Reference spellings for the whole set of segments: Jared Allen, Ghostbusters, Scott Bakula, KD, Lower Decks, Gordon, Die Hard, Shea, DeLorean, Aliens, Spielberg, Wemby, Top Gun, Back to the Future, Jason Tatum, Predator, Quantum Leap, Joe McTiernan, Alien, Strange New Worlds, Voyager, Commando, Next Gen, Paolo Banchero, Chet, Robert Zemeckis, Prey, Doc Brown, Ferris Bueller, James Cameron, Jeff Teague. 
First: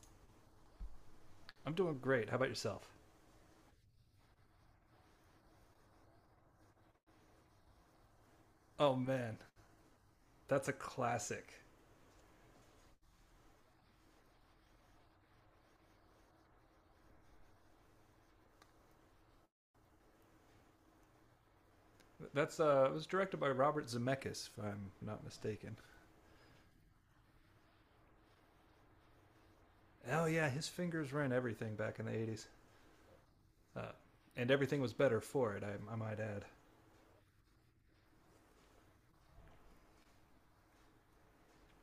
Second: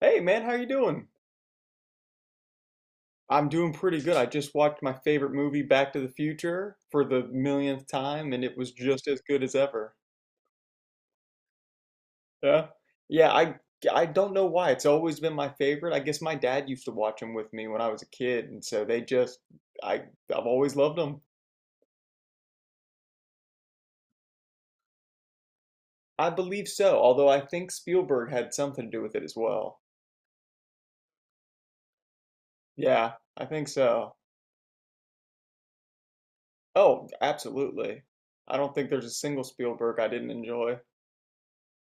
Hey man, how you doing? I'm doing great. How about yourself? I'm doing pretty good. I just watched my favorite movie, Back to the Future, for the millionth time, and it was Oh just as man, good as ever. that's a classic. Yeah. Yeah, I don't know why. It's always been my favorite. I guess my dad used to watch them with me when I was a kid, and so they just I I've always loved them. That's It was directed by Robert Zemeckis, if I'm not mistaken. I believe so, although I think Spielberg had something to do with it as well. Oh yeah, his fingers were in everything back in the '80s, Yeah, I think uh, so. and everything was better for it. I might add. Oh, absolutely. I don't think there's a single Spielberg I didn't enjoy.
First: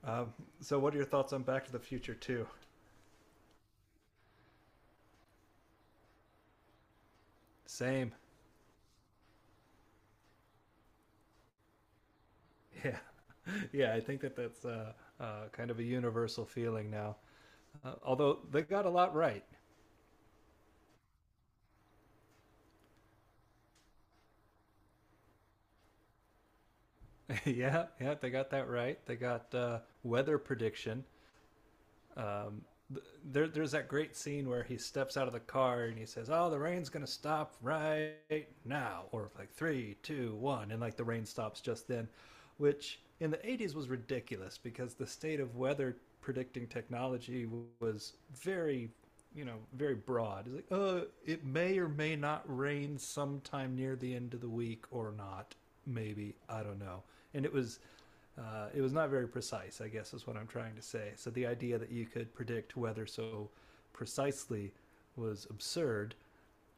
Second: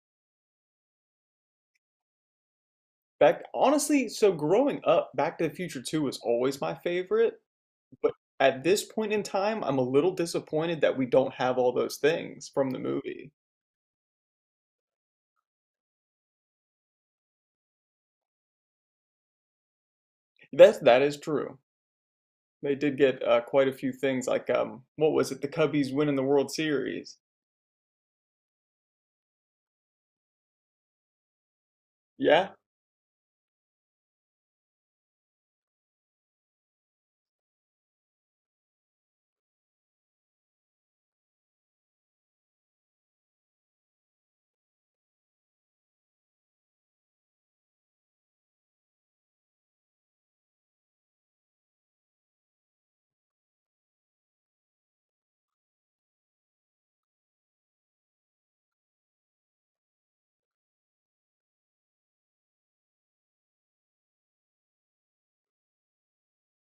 Um, so, what are your thoughts on Back to the Future too? Back, honestly, so growing up, Back to the Future 2 was always my favorite, Same. but at this point in time, I'm a little disappointed that we don't have all those things from the Yeah, movie. yeah. I think that's kind of a universal feeling now. Although they got a lot right. That is true. They did get quite a few things, like what was it? The Cubbies winning the World Series. Yeah, yeah, they got that right. They got weather prediction. Yeah, Um, there's that great scene where he steps out of the car and he says, "Oh, the rain's gonna stop right now," or like three, two, one, and like the rain stops just then, which in the '80s was ridiculous because the state of weather predicting technology was very, you know, very broad. It's like, oh, it may or may not rain sometime near the end of the week, or not, maybe, I don't know. And it was not very precise, I guess, is what I'm trying to say. So the idea that you could predict weather so precisely was absurd.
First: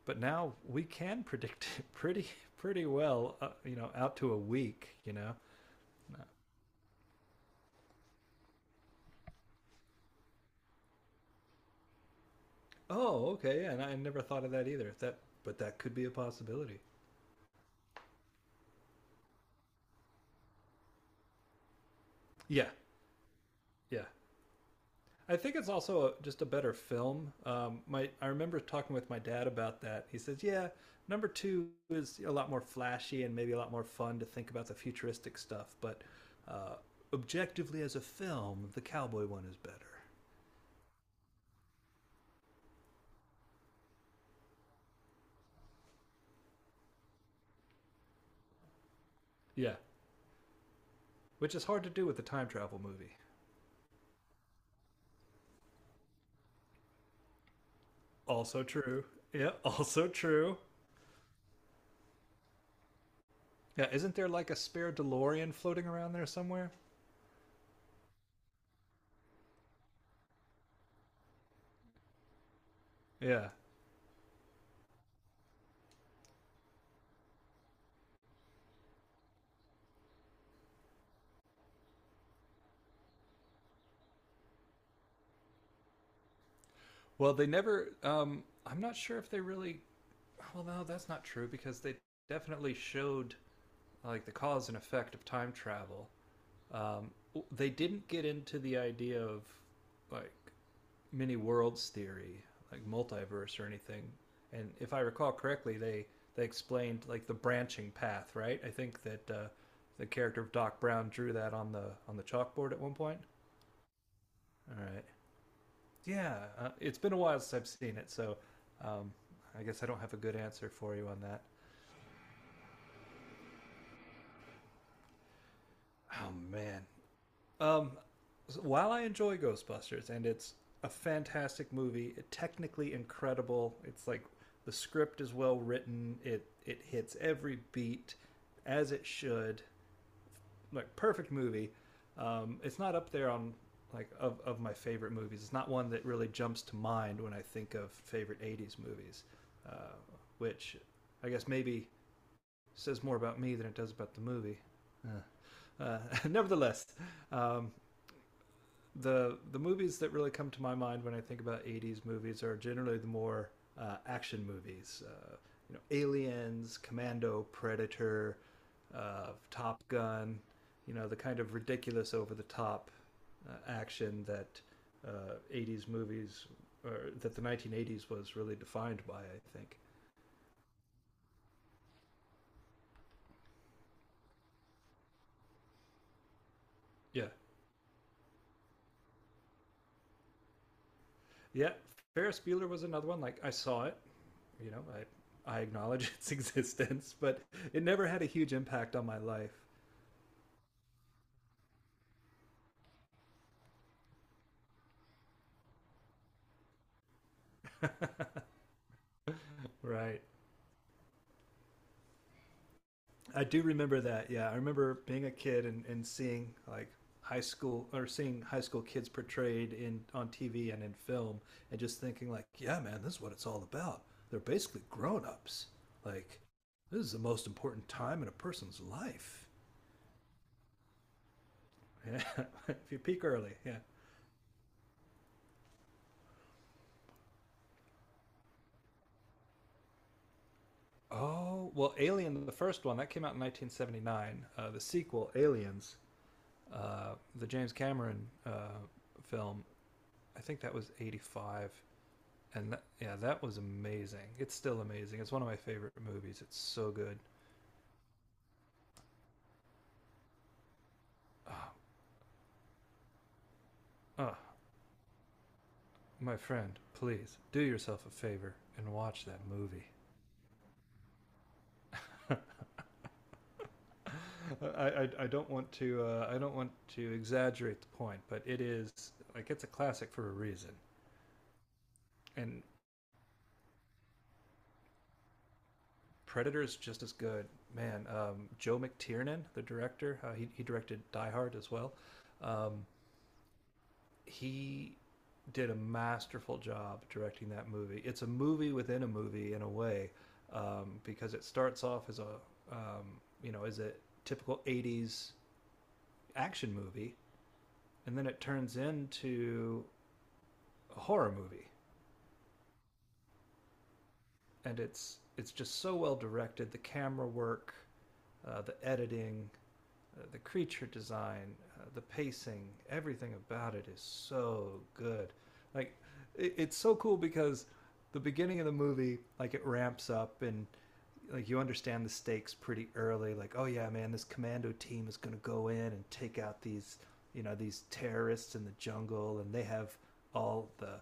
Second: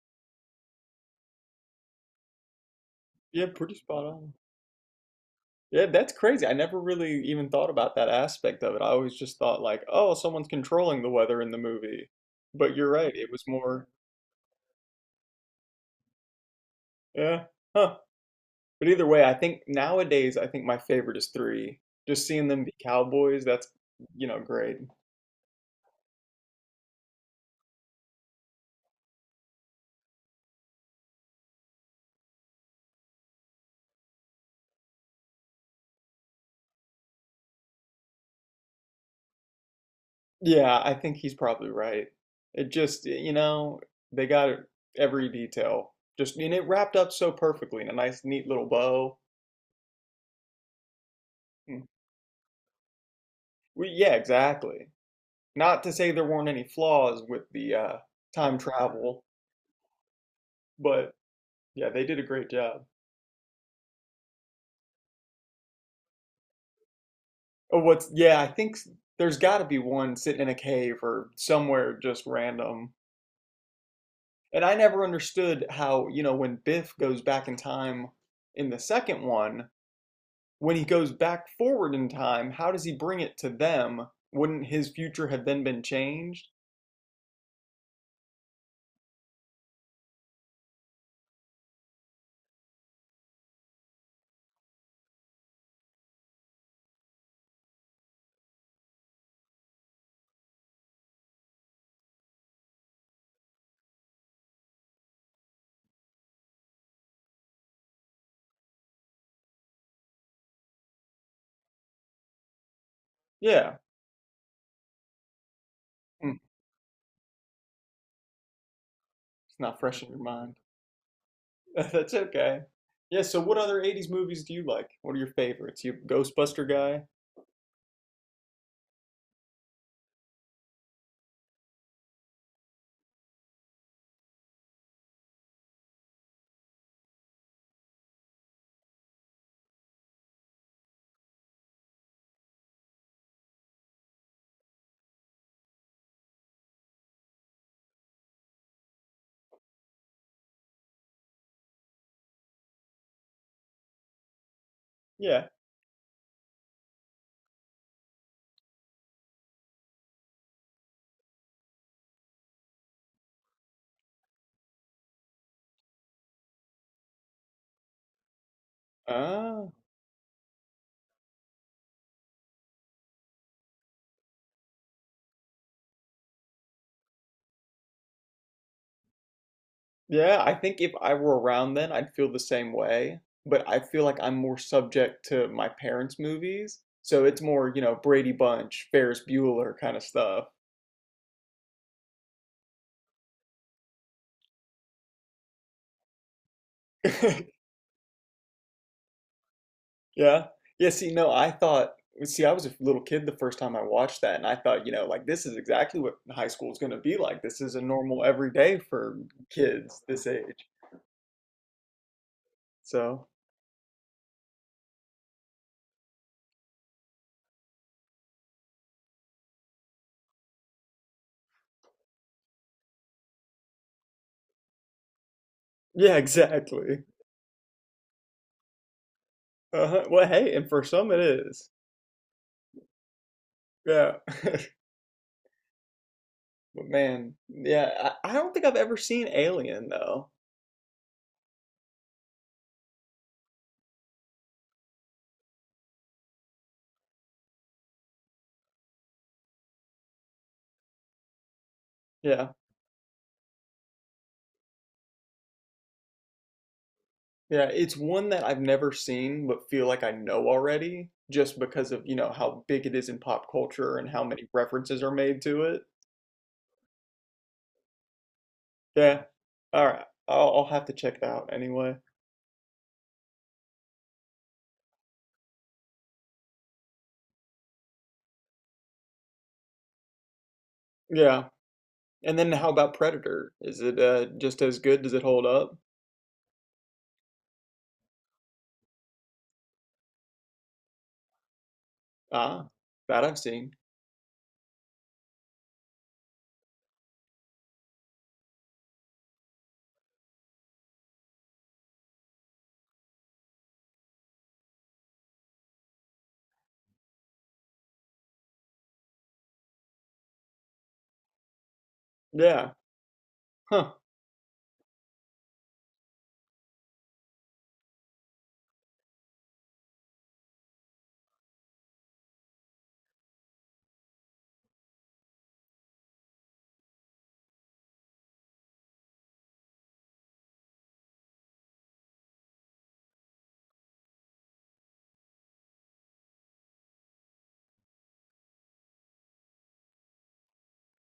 But now we can predict it pretty well, yeah, pretty you know, spot out to on. a week. You know, Yeah, that's crazy. I never really even thought about that aspect of it. I always just thought like, oh, someone's controlling the weather in the movie. But you're right, oh, it was okay, yeah, and more, I never thought of that either. If that, but that could be a possibility. yeah, huh. But either way, I think nowadays I think my favorite is three. Just seeing them Yeah, be Cowboys, that's, yeah, you know, great. I think it's also just a better film. My I remember talking with my dad about that. He says, "Yeah, number two is a lot more flashy and maybe a lot more fun to think about the futuristic stuff, but uh, objectively as a film, the cowboy one is better." Yeah, I think he's probably right. It just, you know, they got every detail. Just, and it wrapped up so perfectly in a nice, neat little bow. Yeah, which is Mm. hard to do with a time travel movie. We, yeah, exactly. Not to say there weren't any flaws with the time Also true. travel, Yeah, also true. but yeah, they did a great job. Yeah, isn't there like a spare DeLorean floating around there somewhere? Oh, what's, yeah, there's got to be one sitting in a cave or somewhere just random. Yeah. And I never understood how, you know, when Biff goes back in time in the second one, when he goes back forward in time, how does he bring it to them? Wouldn't his future have then been changed? Well, they never. I'm not sure if they really— well, no, that's not true because they definitely showed like the cause and effect of time travel. Um, they didn't get into the idea of like many worlds theory, like multiverse or anything. And if I recall correctly, they explained like the branching path, right? I think that the character of Doc Brown drew that on the chalkboard at one point. Yeah. All right, yeah, Mm, it's been a while since I've seen it, so um, it's I not guess I don't fresh in have your a good mind. answer for you on that. That's okay. Yeah, so what other 80s movies do you like? What are your favorites? You a Oh Ghostbuster man. guy? Um, so while I enjoy Ghostbusters and it's a fantastic movie, technically incredible. It's like the script is well written. It hits every beat as it should. Like, perfect movie. It's not up there on like of my favorite movies. It's not one that really jumps to mind when I think of favorite '80s movies, uh, which I guess maybe says more about me than it does about the movie. Yeah. Uh, uh, Nevertheless, um, the movies that really come to my mind when I think about '80s movies are generally the more action movies. You know, Aliens, Commando, Predator, Ah. Top Gun. You know, the kind of ridiculous, over the top action that '80s movies, or that the 1980s, was really defined by. I think. Yeah, I think if I were around then, I'd feel the same way, but I feel like I'm more subject to my parents' movies. So Yeah, it's more, you know, Brady Bunch, Ferris Bueller kind of stuff. yeah. Ferris Bueller was another one. Like, I saw it. You know, I acknowledge its existence, but it never had a huge impact on my life. Yeah. Yeah, see, no, I thought, see, I was a little kid the first time I watched that, and I thought, you know, like this is exactly what high school is going to be like. This is a normal everyday for kids Right. this age. So, I do remember that. Yeah, I remember being a kid and seeing like high school, or seeing high school kids portrayed in on TV and in film, and just thinking like, yeah, man, this is what it's all about. They're basically grown ups. yeah, Like, this exactly. is the most important time in a person's life. Uh-huh. Well, hey, and for some it is. Yeah, if you peak early. Yeah. Yeah. But man, yeah, I don't think I've ever seen Alien though. Oh well, Alien, the first one that came out in 1979. The sequel, Aliens, the James Cameron film. I think that was 85, Yeah. and that, yeah, that was amazing. It's still amazing. It's one of my favorite movies. It's so good. Yeah, it's one that I've never seen but feel like I know already just because of, you know, how big it is in pop culture and how Ah, oh, many references are made to it. my friend, please do yourself a favor and Yeah. watch that All movie. right. I'll have to check it out anyway. I don't want to I don't want to exaggerate the point, but it is like, it's a classic for a reason. Yeah. And then And how about Predator? Is it just as good? Does it hold up? Predator is just as good, man. Joe McTiernan, the director, he directed Die Hard as well. Ah, Um, that I've seen. he did a masterful job directing that movie. It's a movie within a movie in a way, because it starts off as a you know, as a typical '80s action movie, and then it turns into a horror movie, Yeah. Huh. and it's just so well directed. The camera work, the editing, the creature design, the pacing, everything about it is so good. Like, it's so cool because the beginning of the movie, like, it ramps up, and like, you understand the stakes pretty early. Like, oh yeah, man, this commando team is gonna go in and take out these, you know, these terrorists in the jungle, and they have all the,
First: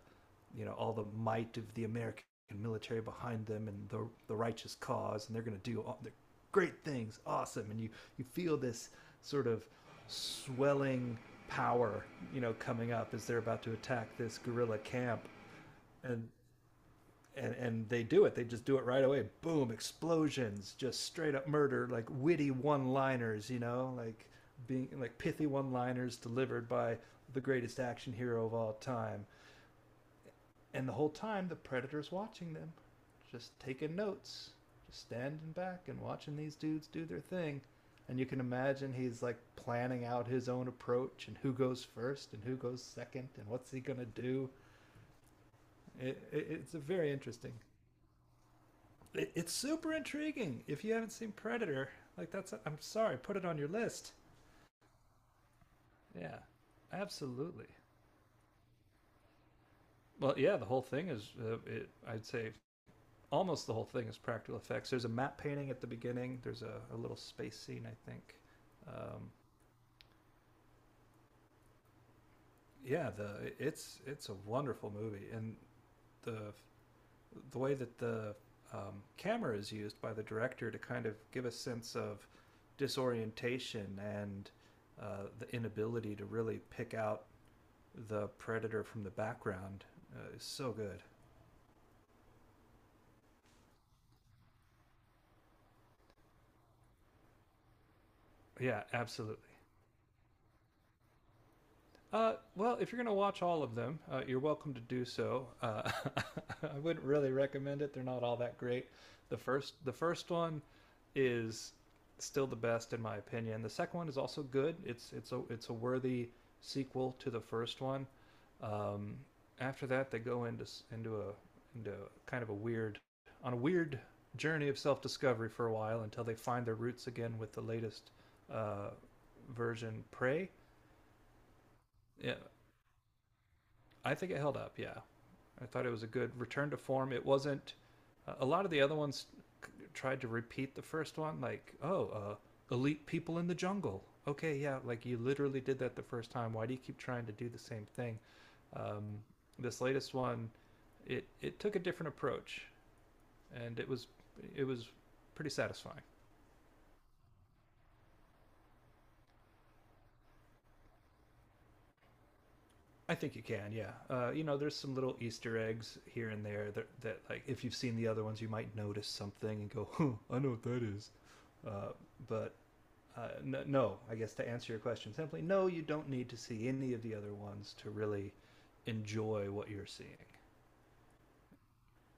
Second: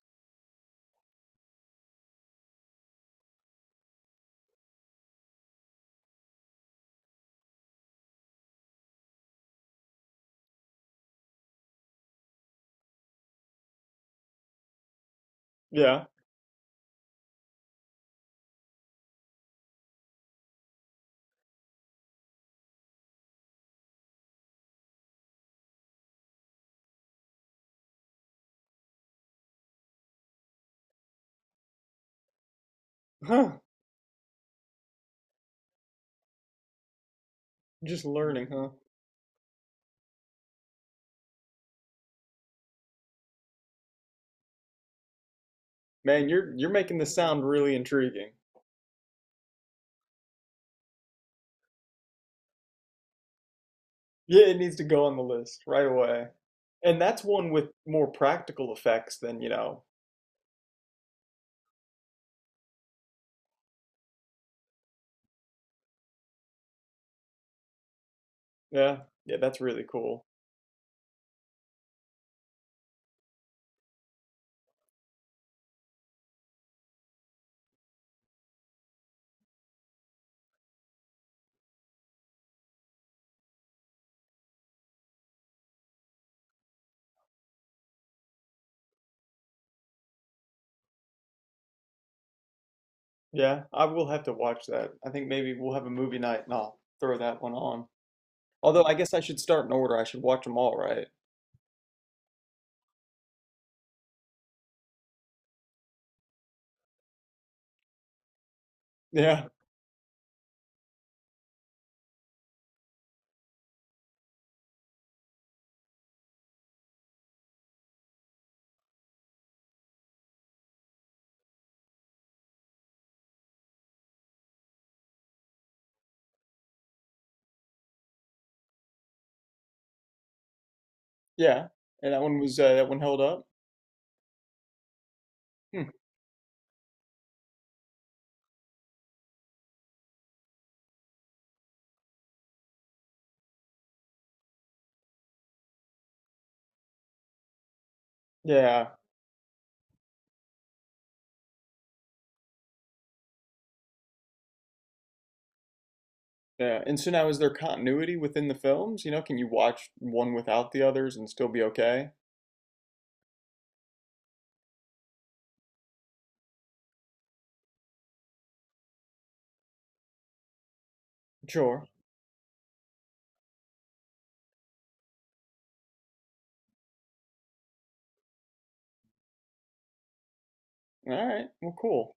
you know, all the might of the American military behind them and the righteous cause, and they're going to do all the great things, awesome, and you feel this sort of swelling power, you know, coming up as they're about to attack this guerrilla camp, Yeah. and. And they do it. They just do it right away. Boom! Explosions, just straight up murder, like witty one-liners. You know, like being like pithy one-liners delivered by the greatest action hero of all time, and the whole time, the predator's watching them, just Huh. taking notes, just standing back and watching these dudes do their thing. Just And you can learning, huh? imagine he's like planning out his own approach and who goes first and who goes second and what's he going to do. It, Man, it, you're it's a making very this sound interesting. really intriguing. It's super intriguing. If you haven't seen Predator, like, that's, a, I'm sorry, put it on your list. Yeah, it needs to go on the list right away. Yeah, And that's one absolutely. with more practical effects than, you know. Well, yeah, the whole thing is, it, I'd say, almost the whole thing is practical effects. There's a matte painting at the beginning. There's a little space scene, I think. Yeah. Um, Yeah, that's really cool. yeah, the it's a wonderful movie, and the the way that the camera is used by the director to kind of give a sense of disorientation and the inability to really pick out the predator from the background is so good. Yeah, I will have to watch that. I think maybe we'll have a movie night and I'll throw that one on. Yeah, Although I guess I should absolutely. start in order. I should watch them all, right? Well, if you're going to watch all of them, you're welcome to do so. I wouldn't really recommend it. They're not all that great. The Yeah. first, the first one is still the best in my opinion. The second one is also good. It's a worthy sequel to the first one. Um, After that, they go into a into kind of a weird on a weird journey of self discovery for a while until they find their roots again with the latest uh, version, Prey. Yeah. And that Yeah, one was that one held up? I think it held up. Yeah, I thought Hmm. it was a good return to form. It wasn't. A lot of the other ones tried to repeat the first one, like, oh, elite people in the jungle. Okay, yeah, like you literally did that the first time. Why do you keep trying to do the same thing? Yeah. Um, this latest one, it took a different approach, and it was pretty satisfying. Yeah. And so now is there continuity within the films? You know, can you watch one without the others and still be okay? I think you can, yeah. You know, there's some little Easter eggs here and there that, that, like, if you've seen the other ones, you might notice something and go, huh, I know what that is. Sure. Uh, but no, no, I guess to answer your question simply, no, you don't need to see any of the other ones to really enjoy what you're seeing. All right. Well, cool.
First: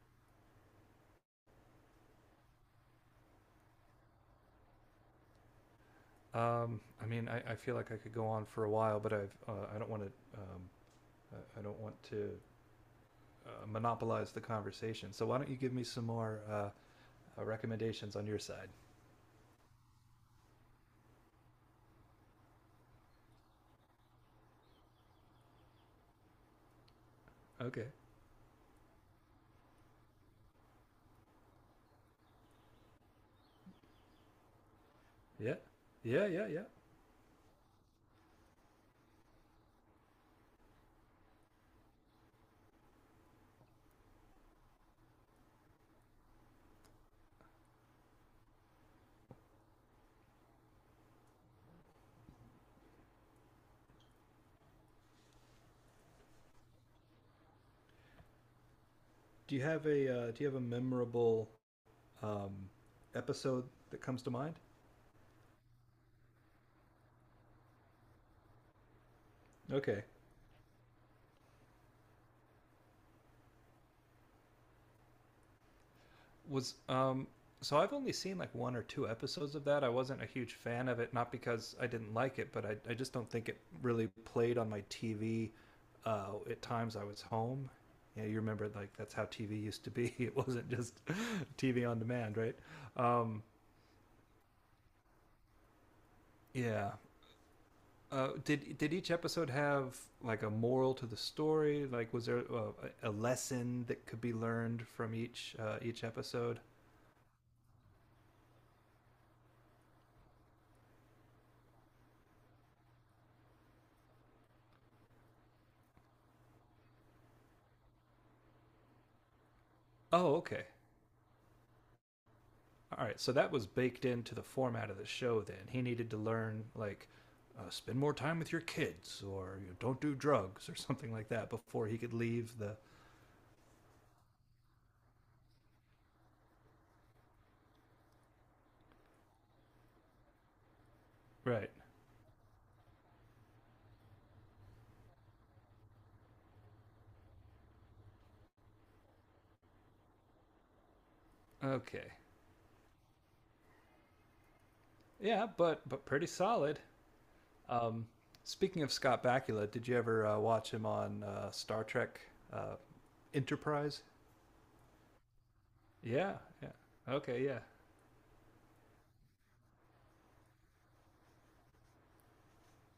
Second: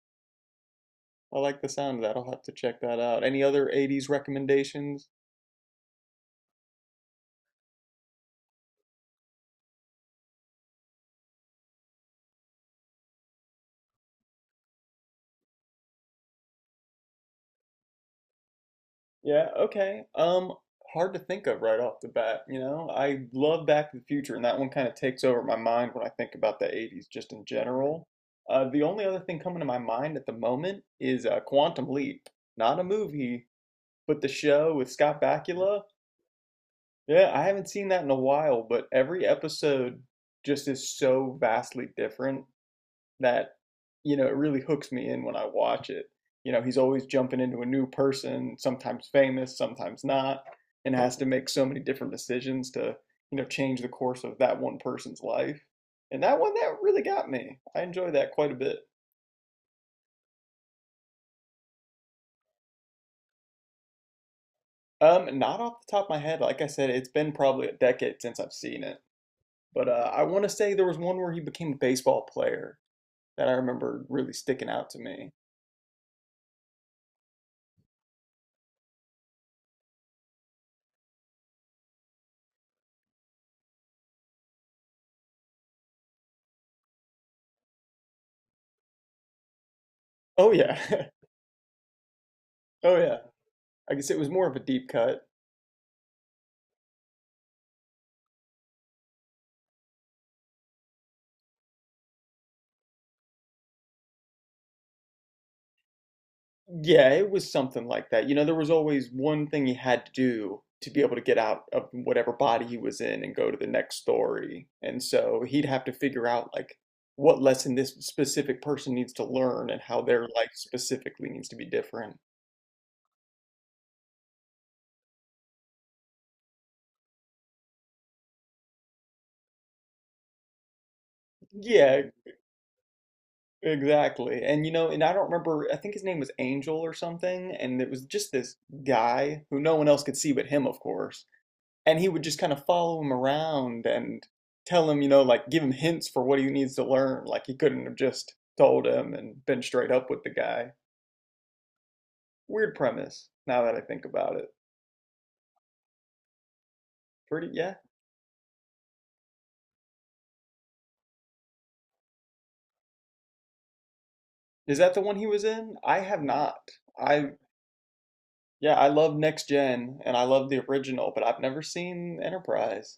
I like the sound of that. I'll have to check that out. Any other 80s recommendations? I mean, I feel like I could go on for a while, but I've, I don't want to, don't want to monopolize the conversation. So why don't you give me some more recommendations on your side? Yeah, okay. Hard to think of right off the bat, you know. I love Back to the Future and that one kind of takes over my mind when I think about the 80s just in Okay. general. The only other thing coming to my mind at the moment is Quantum Leap. Not a movie, but the show with Scott Yeah, Bakula. yeah, yeah, yeah. Yeah, I haven't seen that in a while, but every episode just is so vastly different that you know it really hooks me in when I watch it. You know, he's always jumping into a new person, sometimes famous, sometimes not, and has to make so many different decisions to you know change the course of that one person's life. And that one that really got me. I enjoy that quite a bit. Do you have a do you have a memorable um, episode that comes to mind? Not off the top of my head, like I said, it's been probably a decade since I've seen it. But Okay, I want to say there was one where he became a baseball player that I remember really sticking out to me. was so I've only seen like one or two episodes of that. I wasn't a huge fan of it, not because I didn't like it, but I just don't think it really played on my TV. At times I was home. Yeah, you remember, like, that's how TV used to be. It Oh wasn't yeah, just TV on demand, right? oh yeah. Um, I guess it was more of a deep cut. yeah. Did each episode have like a moral to the story? Like, was there a lesson that could be learned from each episode? Yeah, it was something like that. You know, there was always one thing he had to do to be able to get out of whatever body he was in and go to the next story. And so he'd have to figure out like what lesson this specific person needs to learn and how their Oh, life okay, specifically needs to be different. all right. So that was baked into the format of the show. Then he needed to learn like, spend more time with your kids, or you know, don't do drugs or something like that before he Yeah, could leave the, exactly. And you know, and I don't remember, I think his name was Angel or something, and it was just this guy who no one else could see but him, of course. right. And he would just kind of follow him around and tell him, you know, like give him hints for what he needs to learn. Like he couldn't have just told him and been straight up with the guy. Okay, Weird premise. Now that I think about it, yeah, but pretty solid. pretty yeah. Um, speaking of Scott Bakula, did you ever watch him on Star Trek uh, Enterprise? Is that the one he was in? I have Yeah, not. yeah. I Okay, yeah. yeah, I love Next Gen and I love the original, but I've never seen Enterprise.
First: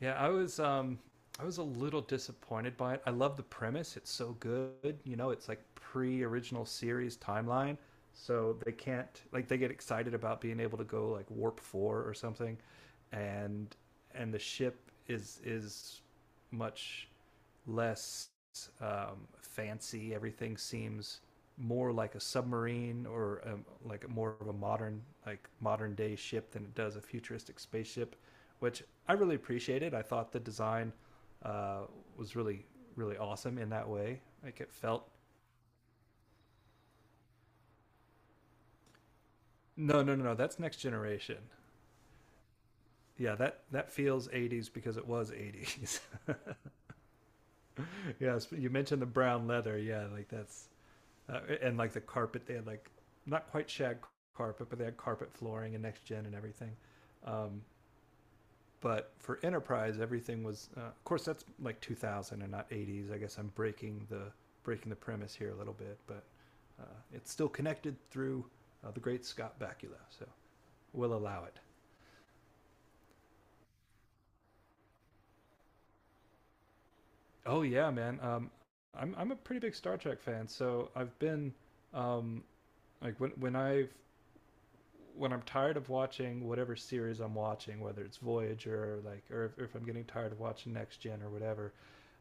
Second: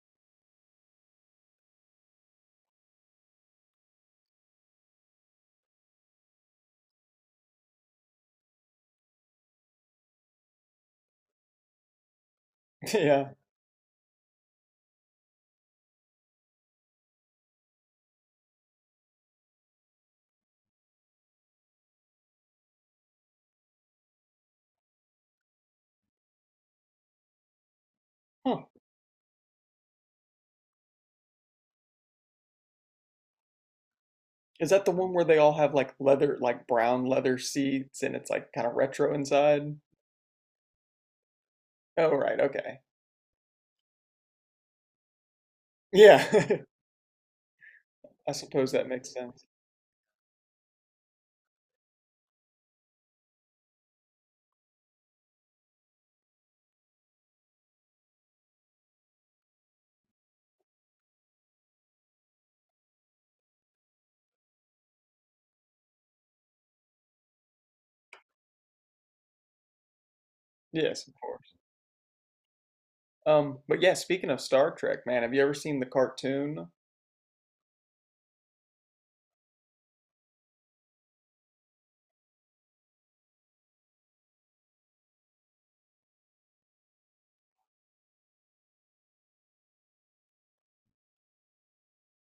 Yeah, I was a little disappointed by it. I love the premise. It's so good. You know, it's like pre-original series timeline. So they can't, like, they get excited about being able to go like warp 4 or something, Yeah. and the ship is much less fancy. Everything seems more like a submarine, or like a, more of a modern, like modern day ship than it does a futuristic spaceship, Huh. which I really appreciated. I thought the design uh, was really awesome in that way. Like Is it that the felt— one where they all have like leather, like brown leather seats and it's like kind of retro inside? no no no no, that's next generation. Oh, right. Okay. Yeah, that that feels '80s because it was '80s. Yeah. I Yes, you suppose that mentioned the makes sense. brown leather. Yeah, like that's and like the carpet. They had like not quite shag carpet, but they had carpet flooring and next gen and everything. Um, but for enterprise, everything was. Of course, that's like 2000 and not '80s. I guess I'm breaking the premise here a little bit, but uh, it's still connected through the great Scott Bakula, so Yes, of we'll allow course. it. But yeah, speaking of Star Trek, man, have you ever seen the cartoon? Oh yeah, man. I'm a pretty big Star Trek fan, so I've been um, like when I've when I'm tired of watching whatever series I'm watching, whether it's Voyager or like, or if I'm getting tired of watching Next Gen or whatever,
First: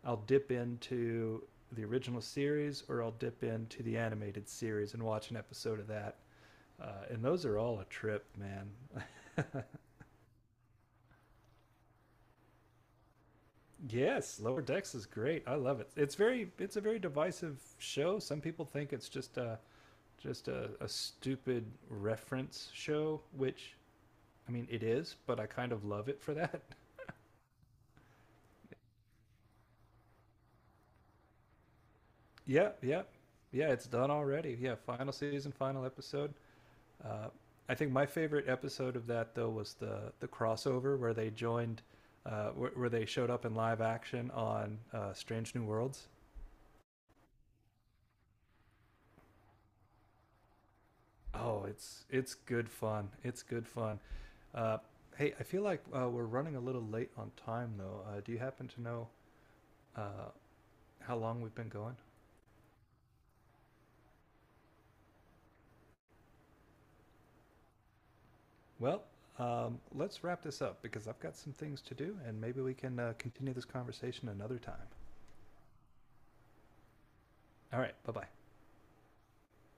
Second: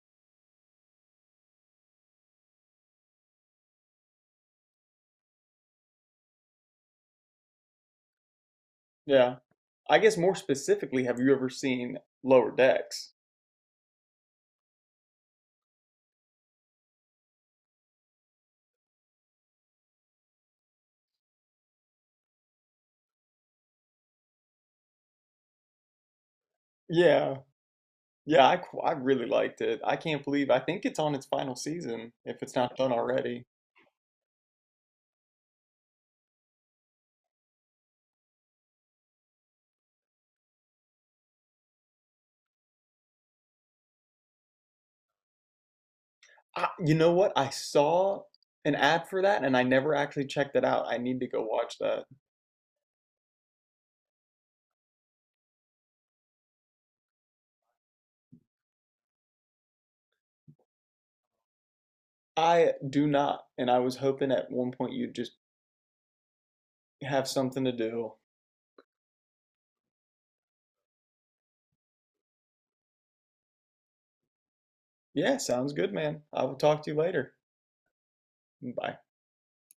I'll dip into the original series, or I'll dip into the animated series and watch an episode of that. And those are all a trip, man. Yeah. I guess more specifically, have you ever seen Lower Decks? Yes, Lower Decks is great. I love it. It's very, it's a very divisive show. Some people think it's just a stupid reference show, which I mean it is, but I kind of love it for that. Yeah. Yeah, I I really liked it. I can't believe I think it's on its final season if it's Yeah, not done yeah, already. yeah. It's done already. Yeah, final season, final episode. Uh, I think my favorite episode of that though was the crossover where they joined, where they showed up in live action on Strange New Worlds. I, you know what? I saw an ad for that and I never actually checked it out. I need to go Oh, watch that. It's good fun. It's good fun. Uh, Hey, I feel like we're running a little late on time though. Do you happen to know uh, how long we've been going? I do not, and I was hoping at one point you'd just have something to do. Well, let's wrap this up because I've got some things to do, and maybe we can continue this conversation another time. Yeah, sounds good, man. I will talk to you later. All right. Bye bye. Bye.